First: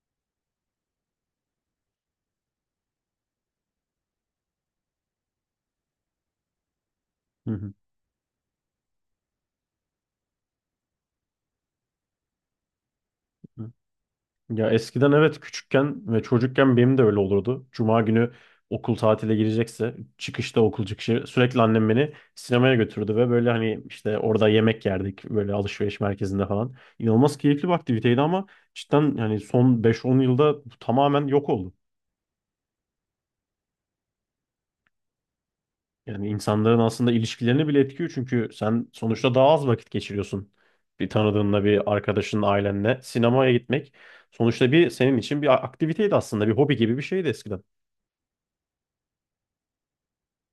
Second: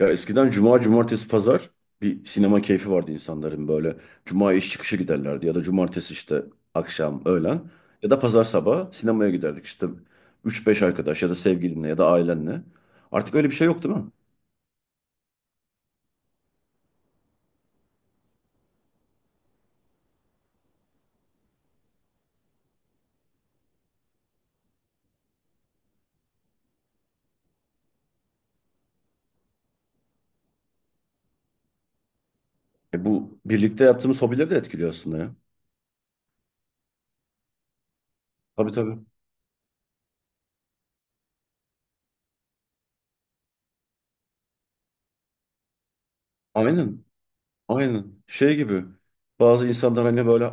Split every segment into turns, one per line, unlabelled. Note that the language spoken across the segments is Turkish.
Ya eskiden cuma, cumartesi, pazar bir sinema keyfi vardı insanların böyle. Cuma iş çıkışı giderlerdi ya da cumartesi işte akşam,
Hı
öğlen
hı,
ya da pazar sabahı sinemaya giderdik işte üç beş arkadaş ya da sevgilinle ya da ailenle. Artık öyle bir şey
hı.
yok değil mi?
Ya eskiden evet küçükken ve çocukken benim de öyle olurdu. Cuma günü okul tatile girecekse çıkışta okul çıkışı sürekli annem beni sinemaya götürdü ve böyle hani işte orada yemek yerdik böyle alışveriş merkezinde falan. İnanılmaz keyifli bir aktiviteydi ama cidden yani son 5-10 yılda bu tamamen yok oldu.
E bu birlikte yaptığımız hobileri de etkiliyor aslında ya.
Yani insanların aslında ilişkilerini bile etkiyor çünkü
Tabii
sen
tabii.
sonuçta daha az vakit geçiriyorsun. Bir tanıdığınla, bir arkadaşınla, ailenle sinemaya gitmek sonuçta bir senin için bir aktiviteydi aslında, bir hobi gibi bir
Aynen.
şeydi eskiden.
Aynen. Şey gibi. Bazı insanlar hani böyle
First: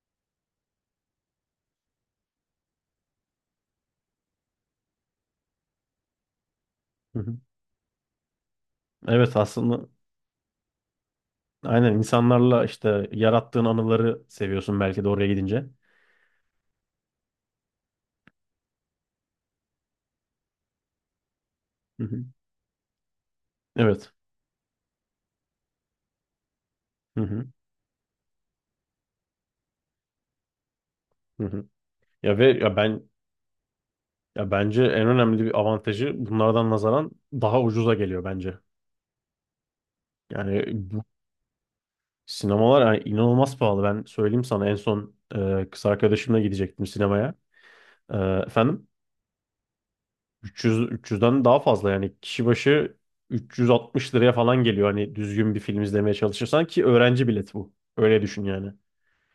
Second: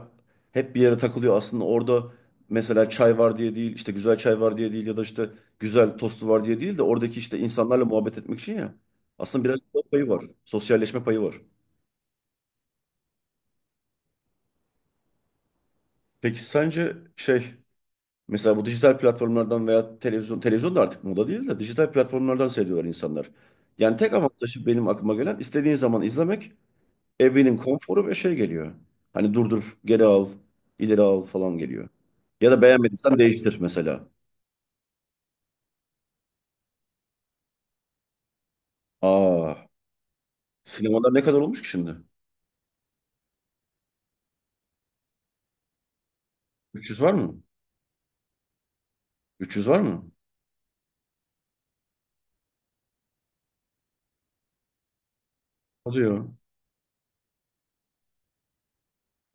hep bir yere takılıyor. Aslında orada mesela çay var diye değil, işte güzel çay var diye değil ya da işte güzel tostu var diye değil de
Hı
oradaki
hı.
işte insanlarla muhabbet etmek için ya.
Evet
Aslında biraz da
aslında
payı var. Sosyalleşme payı var.
aynen insanlarla işte yarattığın anıları seviyorsun belki de oraya gidince.
Peki sence şey mesela bu dijital platformlardan veya televizyon da artık moda değil de dijital
Hı hı.
platformlardan seyrediyorlar insanlar. Yani
Evet.
tek avantajı benim aklıma gelen istediğin zaman izlemek.
Hı hı.
Evinin konforu ve şey geliyor. Hani durdur, geri al, ileri al
Hı
falan
hı.
geliyor.
Ya ve
Ya da
ya ben
beğenmediysen değiştir mesela.
ya bence en önemli bir avantajı bunlardan nazaran daha ucuza geliyor bence.
Aa,
Yani bu
sinemalar ne kadar olmuş ki şimdi?
Sinemalar yani inanılmaz pahalı. Ben söyleyeyim sana en son kız arkadaşımla gidecektim
300 var
sinemaya.
mı?
E, efendim
300 var mı?
300'den daha fazla yani kişi başı 360 liraya falan geliyor hani düzgün bir film
Hadi
izlemeye
ya.
çalışırsan ki öğrenci bileti bu. Öyle düşün yani.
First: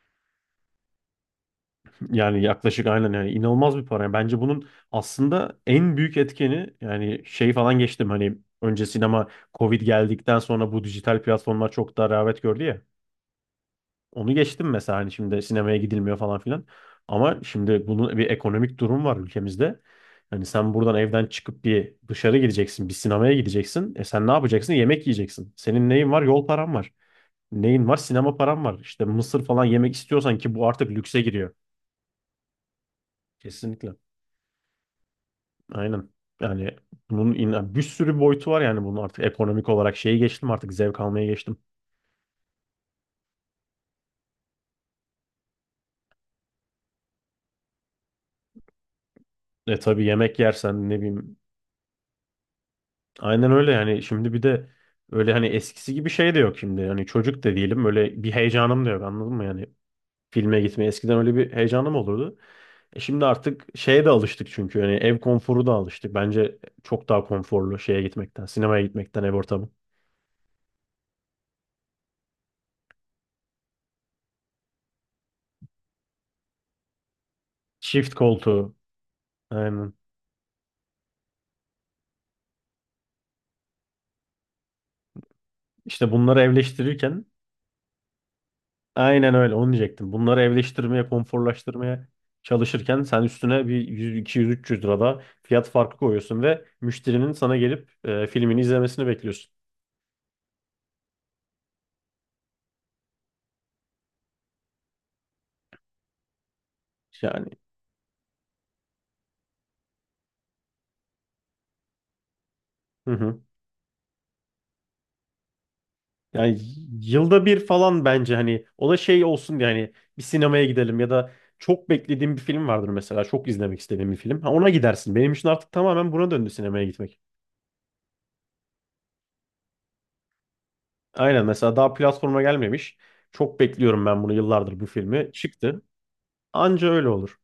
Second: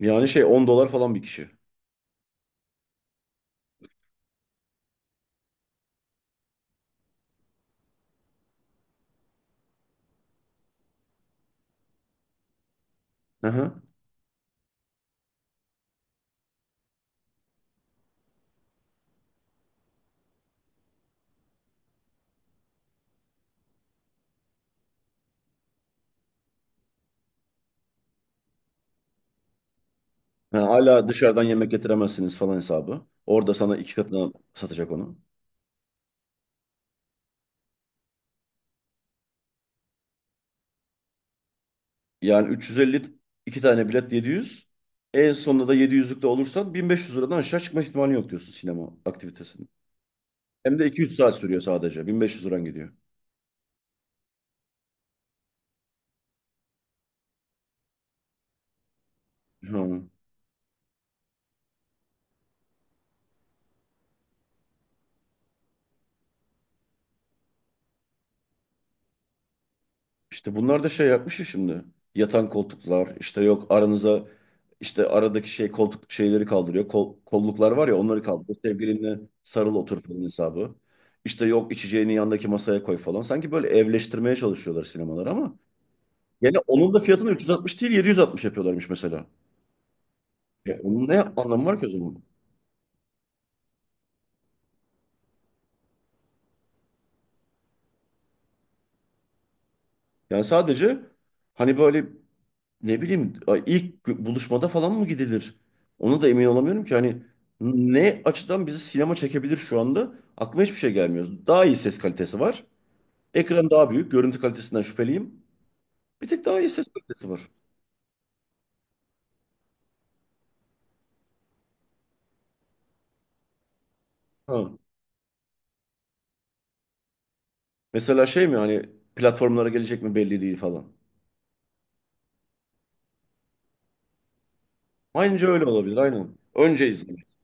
Yani şey 10 dolar falan bir kişi.
Yani yaklaşık aynen yani inanılmaz bir para. Yani bence bunun aslında en büyük etkeni yani şey falan geçtim hani önce sinema Covid geldikten sonra bu dijital platformlar çok daha rağbet gördü ya.
Hı hı.
Onu geçtim mesela hani şimdi sinemaya gidilmiyor falan filan. Ama şimdi bunun bir ekonomik durum var ülkemizde. Hani sen buradan evden çıkıp bir dışarı gideceksin, bir sinemaya gideceksin. E sen ne yapacaksın? Yemek yiyeceksin. Senin neyin var? Yol paran var. Neyin var? Sinema paran var. İşte mısır falan yemek istiyorsan ki
Yani
bu artık
hala
lükse
dışarıdan
giriyor.
yemek getiremezsiniz falan hesabı. Orada sana
Kesinlikle.
iki katına satacak onu.
Aynen. Yani bunun bir sürü boyutu var yani bunun artık ekonomik olarak şeyi geçtim artık zevk almaya geçtim.
Yani 350 iki tane bilet 700. En sonunda da 700'lükte olursan 1.500 liradan aşağı çıkma ihtimali yok diyorsun sinema aktivitesinin.
E tabii yemek
Hem de
yersen ne
2-3
bileyim.
saat sürüyor sadece. 1.500 liran gidiyor.
Aynen öyle yani şimdi bir de öyle hani eskisi gibi şey de yok şimdi. Yani çocuk da değilim öyle bir heyecanım da yok anladın mı yani
Ha.
filme gitmeye eskiden öyle bir heyecanım olurdu. E şimdi artık şeye de alıştık çünkü yani ev konforu da alıştık. Bence çok daha konforlu şeye gitmekten, sinemaya gitmekten ev ortamı.
İşte bunlar da şey yapmış ya şimdi. Yatan koltuklar işte yok aranıza işte aradaki şey koltuk şeyleri kaldırıyor. Kol, kolluklar var ya
Çift
onları kaldırıyor.
koltuğu
Sevgilinle sarıl
aynen.
otur falan hesabı. İşte yok içeceğini yandaki masaya koy falan. Sanki böyle evleştirmeye çalışıyorlar sinemalar ama
İşte bunları
yani onun da
evleştirirken
fiyatını 360 değil 760 yapıyorlarmış mesela.
aynen öyle onu diyecektim. Bunları
E
evleştirmeye,
onun ne anlamı var ki o
konforlaştırmaya
zaman?
çalışırken sen üstüne bir 100, 200, 300 da fiyat farkı koyuyorsun ve müşterinin sana gelip filmini izlemesini bekliyorsun.
Yani sadece hani böyle ne bileyim ay, ilk buluşmada falan mı gidilir? Ona da emin olamıyorum ki hani
Yani
ne açıdan bizi sinema çekebilir şu anda? Aklıma hiçbir şey gelmiyor. Daha iyi ses kalitesi var.
hı hı.
Ekran daha büyük. Görüntü kalitesinden şüpheliyim. Bir tek
Yani
daha iyi ses kalitesi var.
yılda bir falan bence hani o da şey olsun diye hani bir sinemaya gidelim ya da çok beklediğim bir film vardır mesela çok izlemek istediğim bir film. Ha, ona
Ha.
gidersin. Benim için artık tamamen buna döndü sinemaya gitmek.
Mesela şey mi hani platformlara gelecek mi belli değil falan.
Aynen mesela daha platforma gelmemiş. Çok bekliyorum ben bunu yıllardır bu filmi.
Aynıca öyle
Çıktı.
olabilir aynen.
Anca
Önce
öyle
izlemek.
olur.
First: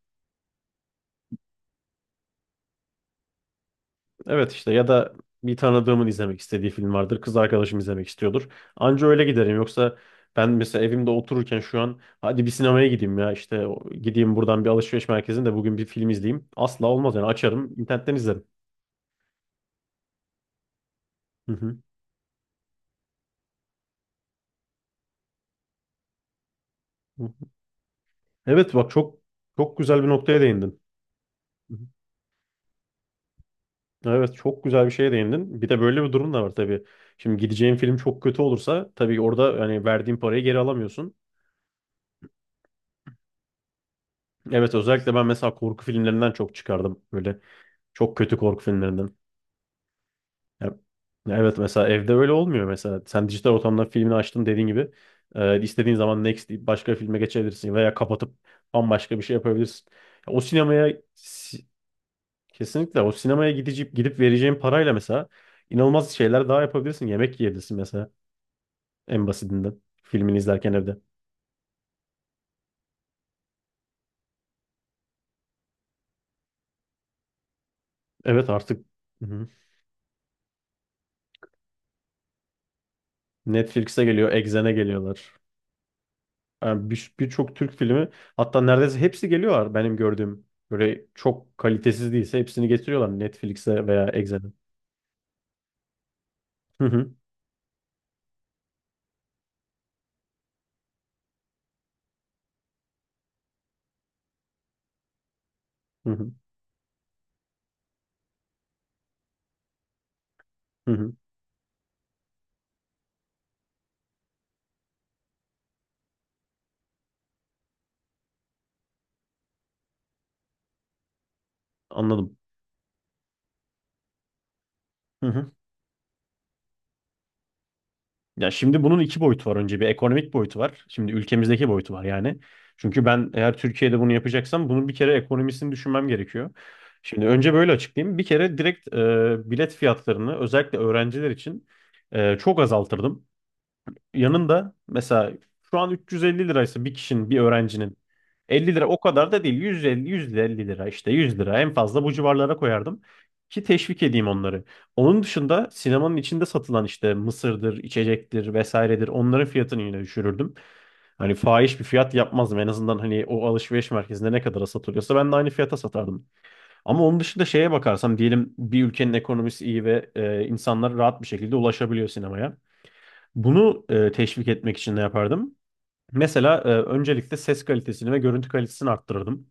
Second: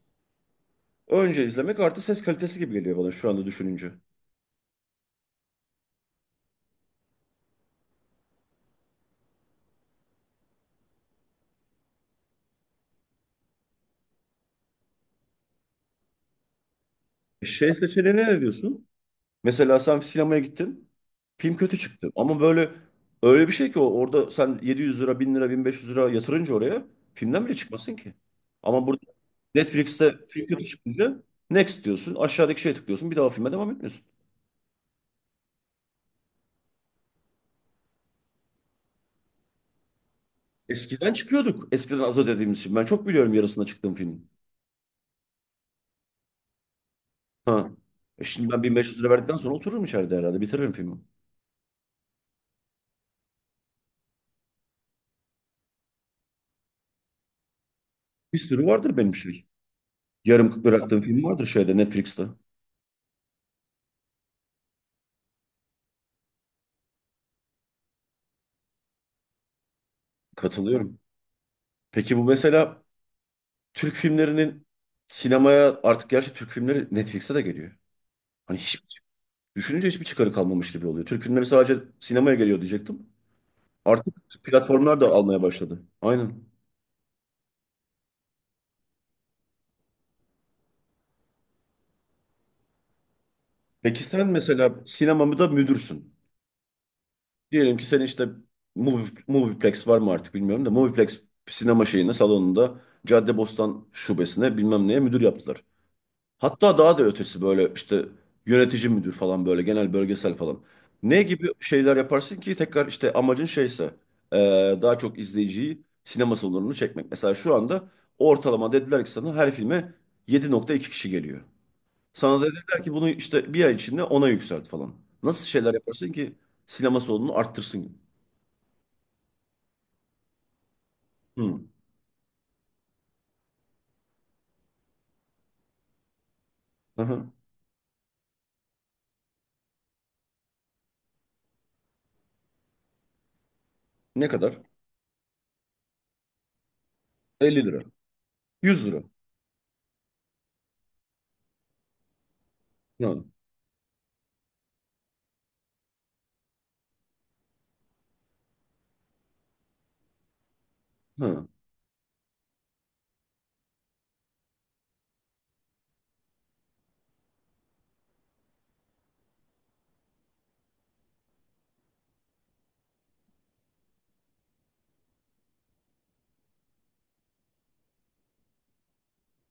Önce izlemek artı ses kalitesi gibi geliyor bana şu anda düşününce.
Evet işte ya da bir tanıdığımın izlemek istediği film vardır. Kız arkadaşım izlemek istiyordur. Anca öyle giderim. Yoksa ben mesela evimde otururken şu an hadi bir sinemaya gideyim ya işte gideyim buradan bir alışveriş merkezinde bugün bir film izleyeyim. Asla olmaz yani açarım
Şey
internetten
seçeneğine ne
izlerim.
diyorsun? Mesela sen sinemaya gittin.
Hı
Film
hı.
kötü çıktı. Ama böyle öyle bir şey ki o orada sen 700 lira, 1.000 lira, 1.500 lira yatırınca oraya
Hı.
filmden bile çıkmasın ki.
Evet
Ama
bak
burada
çok çok güzel bir
Netflix'te
noktaya
film kötü
değindin.
çıkınca
Hı hı.
next diyorsun. Aşağıdaki şeye tıklıyorsun. Bir daha o filme devam etmiyorsun.
Evet çok güzel bir şeye değindin. Bir de böyle bir durum da var tabii. Şimdi gideceğim film çok kötü olursa tabii orada yani verdiğin parayı geri
Eskiden
alamıyorsun.
çıkıyorduk. Eskiden az ödediğimiz için. Ben çok biliyorum yarısında çıktığım filmin.
Evet özellikle ben mesela korku filmlerinden çok çıkardım. Böyle
Ha.
çok
E
kötü
şimdi ben
korku
1500
filmlerinden.
lira verdikten sonra otururum içeride herhalde. Bitiririm
Ya-
filmi.
ya evet mesela evde öyle olmuyor mesela. Sen dijital ortamda filmini açtın dediğin gibi. İstediğin zaman next deyip başka bir filme geçebilirsin veya kapatıp
Bir sürü vardır benim
bambaşka bir şey
şey.
yapabilirsin. Ya o
Yarım
sinemaya
bıraktığım film vardır şeyde Netflix'te.
kesinlikle o sinemaya gidip vereceğin parayla mesela inanılmaz şeyler daha yapabilirsin. Yemek yiyebilirsin mesela en basitinden filmini izlerken evde.
Katılıyorum. Peki bu mesela Türk filmlerinin sinemaya artık gerçi Türk filmleri Netflix'e de geliyor.
Evet
Hani hiç
artık hı hı.
düşününce hiçbir çıkarı kalmamış gibi oluyor. Türk filmleri sadece sinemaya geliyor diyecektim.
Netflix'e
Artık
geliyor, Exxen'e
platformlar da
geliyorlar.
almaya başladı. Aynen.
Yani birçok Türk filmi hatta neredeyse hepsi geliyorlar benim gördüğüm. Böyle çok kalitesiz değilse hepsini getiriyorlar Netflix'e
Peki
veya
sen
Exxen'e.
mesela sinemamı da müdürsün.
Hı hı,
Diyelim ki senin işte Movie, Movieplex var mı artık bilmiyorum da Movieplex sinema şeyine salonunda Caddebostan şubesine bilmem neye müdür yaptılar.
hı hı,
Hatta daha da ötesi böyle işte yönetici müdür falan böyle genel bölgesel falan.
hı hı.
Ne gibi şeyler yaparsın ki tekrar işte amacın şeyse e, daha çok izleyiciyi sinema salonunu çekmek. Mesela şu anda ortalama dediler ki sana her filme 7,2 kişi geliyor.
Anladım.
Sana da dediler ki bunu işte bir ay içinde ona yükselt falan.
Hı
Nasıl
hı.
şeyler yaparsın ki sinema salonunu arttırsın?
Ya şimdi bunun iki boyutu var önce. Bir ekonomik boyutu var. Şimdi
Hı.
ülkemizdeki boyutu var yani. Çünkü ben eğer Türkiye'de bunu yapacaksam bunun bir kere ekonomisini düşünmem gerekiyor. Şimdi
Aha.
önce böyle açıklayayım. Bir kere direkt bilet fiyatlarını özellikle öğrenciler için çok azaltırdım.
Ne kadar?
Yanında mesela şu an 350 liraysa bir kişinin, bir
Elli lira.
öğrencinin 50
Yüz
lira o
lira.
kadar da değil. 150, 150 lira işte 100 lira en fazla bu civarlara koyardım.
Ha.
Ki teşvik edeyim onları. Onun dışında sinemanın içinde satılan işte mısırdır, içecektir vesairedir onların fiyatını yine düşürürdüm. Hani
Ha.
fahiş bir fiyat yapmazdım. En azından hani o alışveriş merkezinde ne kadara satılıyorsa ben de aynı fiyata satardım. Ama onun dışında şeye bakarsam diyelim bir ülkenin ekonomisi iyi ve insanlar rahat bir şekilde ulaşabiliyor sinemaya. Bunu teşvik etmek için ne yapardım? Mesela öncelikle ses kalitesini ve görüntü kalitesini arttırırdım.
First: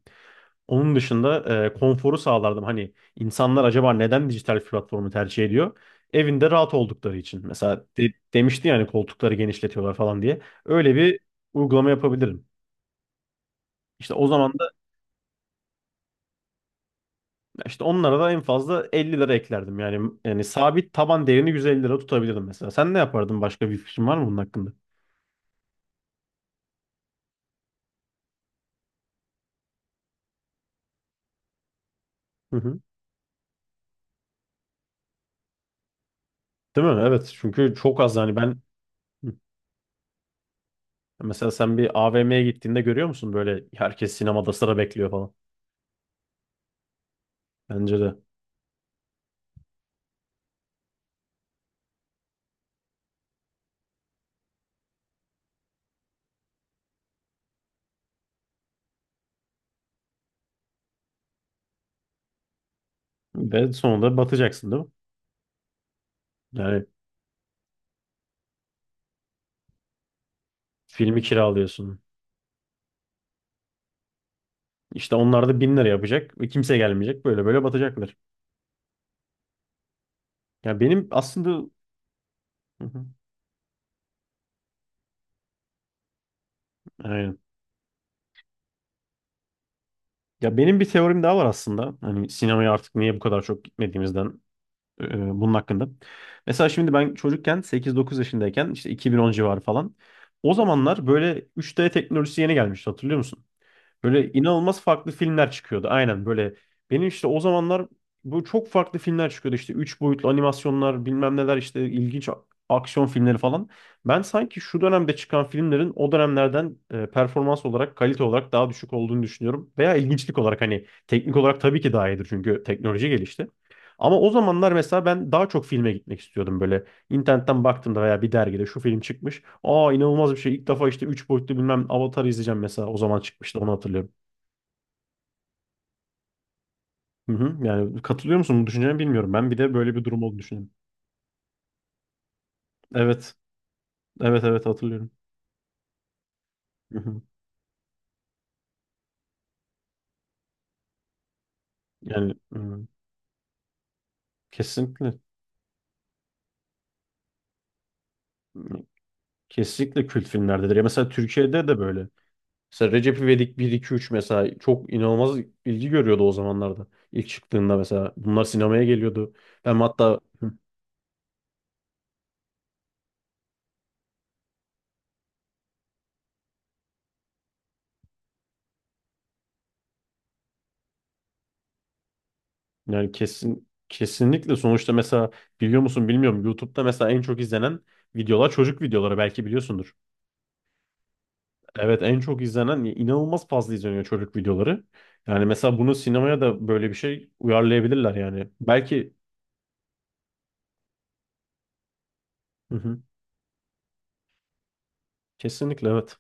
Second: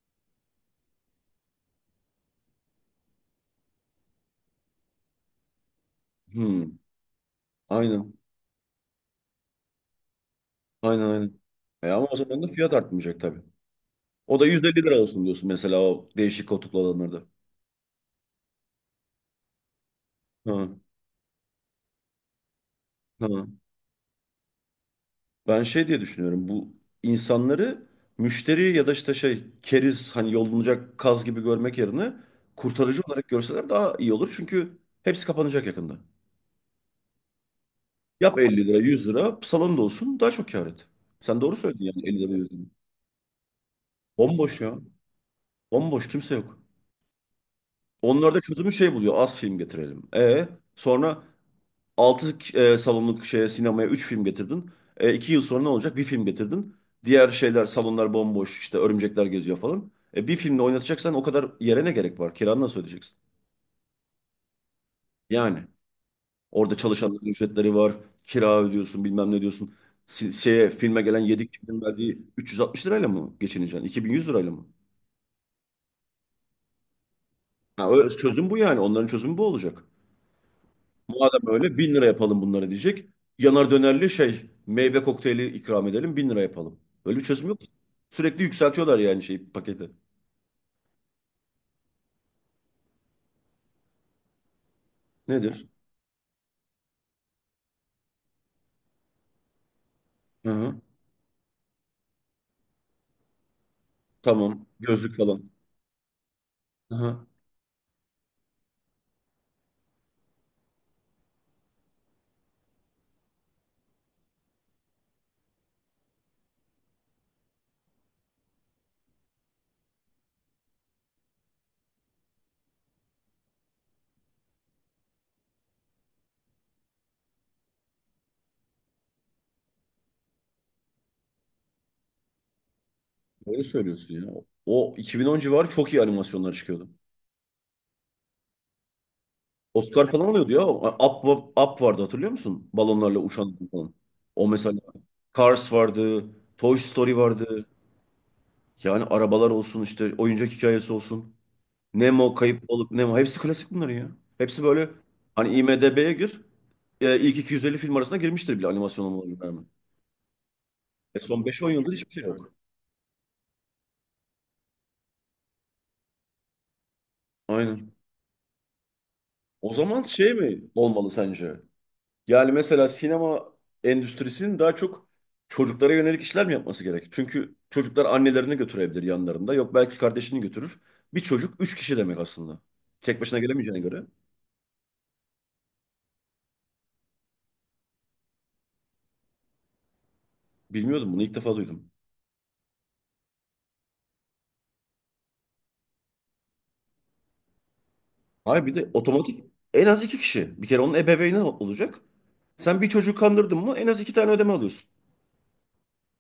Onun dışında konforu sağlardım. Hani insanlar acaba neden dijital platformu tercih ediyor? Evinde
Hı.
rahat oldukları için. Mesela
Aynen.
demişti yani koltukları genişletiyorlar falan diye. Öyle
Aynen
bir
aynen.
uygulama
E ama o zaman
yapabilirim.
da fiyat artmayacak tabii.
İşte o
O da
zaman da
150 lira olsun diyorsun mesela o değişik koltuklu olanlarda.
işte onlara da en fazla 50 lira eklerdim. Yani yani
Ha,
sabit taban değerini 150 lira tutabilirdim mesela. Sen ne yapardın?
ha.
Başka bir fikrin var mı bunun hakkında?
Ben şey diye düşünüyorum bu insanları müşteri ya da işte şey keriz hani yolunacak kaz gibi görmek yerine
Hı hı.
kurtarıcı olarak görseler daha iyi olur. Çünkü hepsi kapanacak yakında.
Değil mi? Evet. Çünkü çok az yani
Yap
ben.
50 lira 100
Hı.
lira salon da olsun daha çok kâr et. Sen
Mesela
doğru
sen
söyledin
bir
yani 50 lira
AVM'ye
100 lira.
gittiğinde görüyor musun böyle herkes sinemada
Bomboş
sıra
ya.
bekliyor falan?
Bomboş kimse yok.
Bence de.
Onlar da çözümü şey buluyor az film getirelim. E sonra altı salonluk şeye, sinemaya 3 film getirdin. E, 2 yıl sonra ne olacak? Bir film getirdin. Diğer şeyler salonlar bomboş işte örümcekler geziyor falan. E, bir filmle oynatacaksan o kadar yere ne gerek var? Kiranı nasıl ödeyeceksin?
Ve sonunda batacaksın değil mi?
Yani orada
Yani
çalışanların ücretleri var. Kira ödüyorsun bilmem ne diyorsun. Şeye filme gelen
filmi
7 kişinin
kiralıyorsun.
verdiği 360 lirayla mı geçineceksin? 2.100 lirayla mı?
İşte onlar da bin lira yapacak. Ve kimse gelmeyecek. Böyle böyle
Ha, öyle
batacaklar.
çözüm bu yani. Onların çözümü bu olacak.
Ya benim
Madem
aslında...
öyle bin lira yapalım bunları
Hı hı.
diyecek. Yanar dönerli şey meyve kokteyli ikram edelim 1.000 lira yapalım. Öyle bir
Aynen.
çözüm yok. Sürekli yükseltiyorlar yani şey paketi.
Ya benim bir teorim daha var aslında. Hani sinemaya artık niye bu kadar çok gitmediğimizden bunun
Nedir?
hakkında. Mesela şimdi ben çocukken 8-9 yaşındayken işte 2010 civarı falan.
Hı
O
hı.
zamanlar böyle 3D teknolojisi yeni gelmişti hatırlıyor musun? Böyle
Tamam.
inanılmaz farklı
Gözlük
filmler
falan.
çıkıyordu. Aynen böyle.
Hı
Benim işte
hı.
o zamanlar bu çok farklı filmler çıkıyordu. İşte 3 boyutlu animasyonlar bilmem neler işte ilginç aksiyon filmleri falan. Ben sanki şu dönemde çıkan filmlerin o dönemlerden performans olarak, kalite olarak daha düşük olduğunu düşünüyorum. Veya ilginçlik olarak hani teknik olarak tabii ki daha iyidir çünkü teknoloji gelişti. Ama o zamanlar mesela ben daha çok filme gitmek istiyordum böyle. İnternetten baktım da veya bir dergide şu film çıkmış. Aa inanılmaz bir şey. İlk defa işte 3 boyutlu bilmem Avatar izleyeceğim mesela. O zaman çıkmıştı
Öyle
onu hatırlıyorum.
söylüyorsun ya. O 2010 civarı çok iyi animasyonlar çıkıyordu.
Hı hı. Yani katılıyor musun bu düşüncene bilmiyorum. Ben bir de böyle bir
Oscar
durum
falan
olduğunu
alıyordu ya.
düşünüyorum.
Up, Up vardı hatırlıyor musun? Balonlarla
Evet.
uçan falan.
Evet
O
evet
mesela.
hatırlıyorum.
Cars vardı. Toy
Hı
Story
hı.
vardı. Yani arabalar olsun işte oyuncak hikayesi olsun.
Yani
Nemo, Kayıp
hı.
Balık, Nemo. Hepsi klasik bunların ya. Hepsi böyle
kesinlikle
hani IMDb'ye gir. E, ilk 250 film arasına girmiştir bile animasyon olmalarına rağmen.
kesinlikle kült filmlerdedir. Ya mesela
E, son beş
Türkiye'de
on
de
yıldır
böyle.
hiçbir şey yok.
Mesela Recep İvedik bir 2 3 mesela çok inanılmaz ilgi görüyordu o zamanlarda. İlk çıktığında
Aynen.
mesela bunlar sinemaya geliyordu.
O
Ben
zaman
hatta
şey mi olmalı sence? Yani mesela sinema endüstrisinin daha çok çocuklara yönelik işler mi yapması gerek? Çünkü çocuklar annelerini götürebilir yanlarında. Yok belki kardeşini götürür. Bir çocuk 3 kişi demek aslında.
Yani
Tek başına gelemeyeceğine göre.
kesinlikle sonuçta mesela biliyor musun bilmiyorum YouTube'da mesela en çok izlenen videolar çocuk videoları belki biliyorsundur.
Bilmiyordum bunu ilk defa duydum.
Evet en çok izlenen inanılmaz fazla izleniyor çocuk videoları. Yani mesela bunu sinemaya da böyle bir şey uyarlayabilirler yani.
Hayır bir de
Belki
otomatik en az 2 kişi. Bir kere onun ebeveyni olacak.
hı
Sen bir
hı,
çocuğu kandırdın mı en az iki tane ödeme alıyorsun.
kesinlikle evet.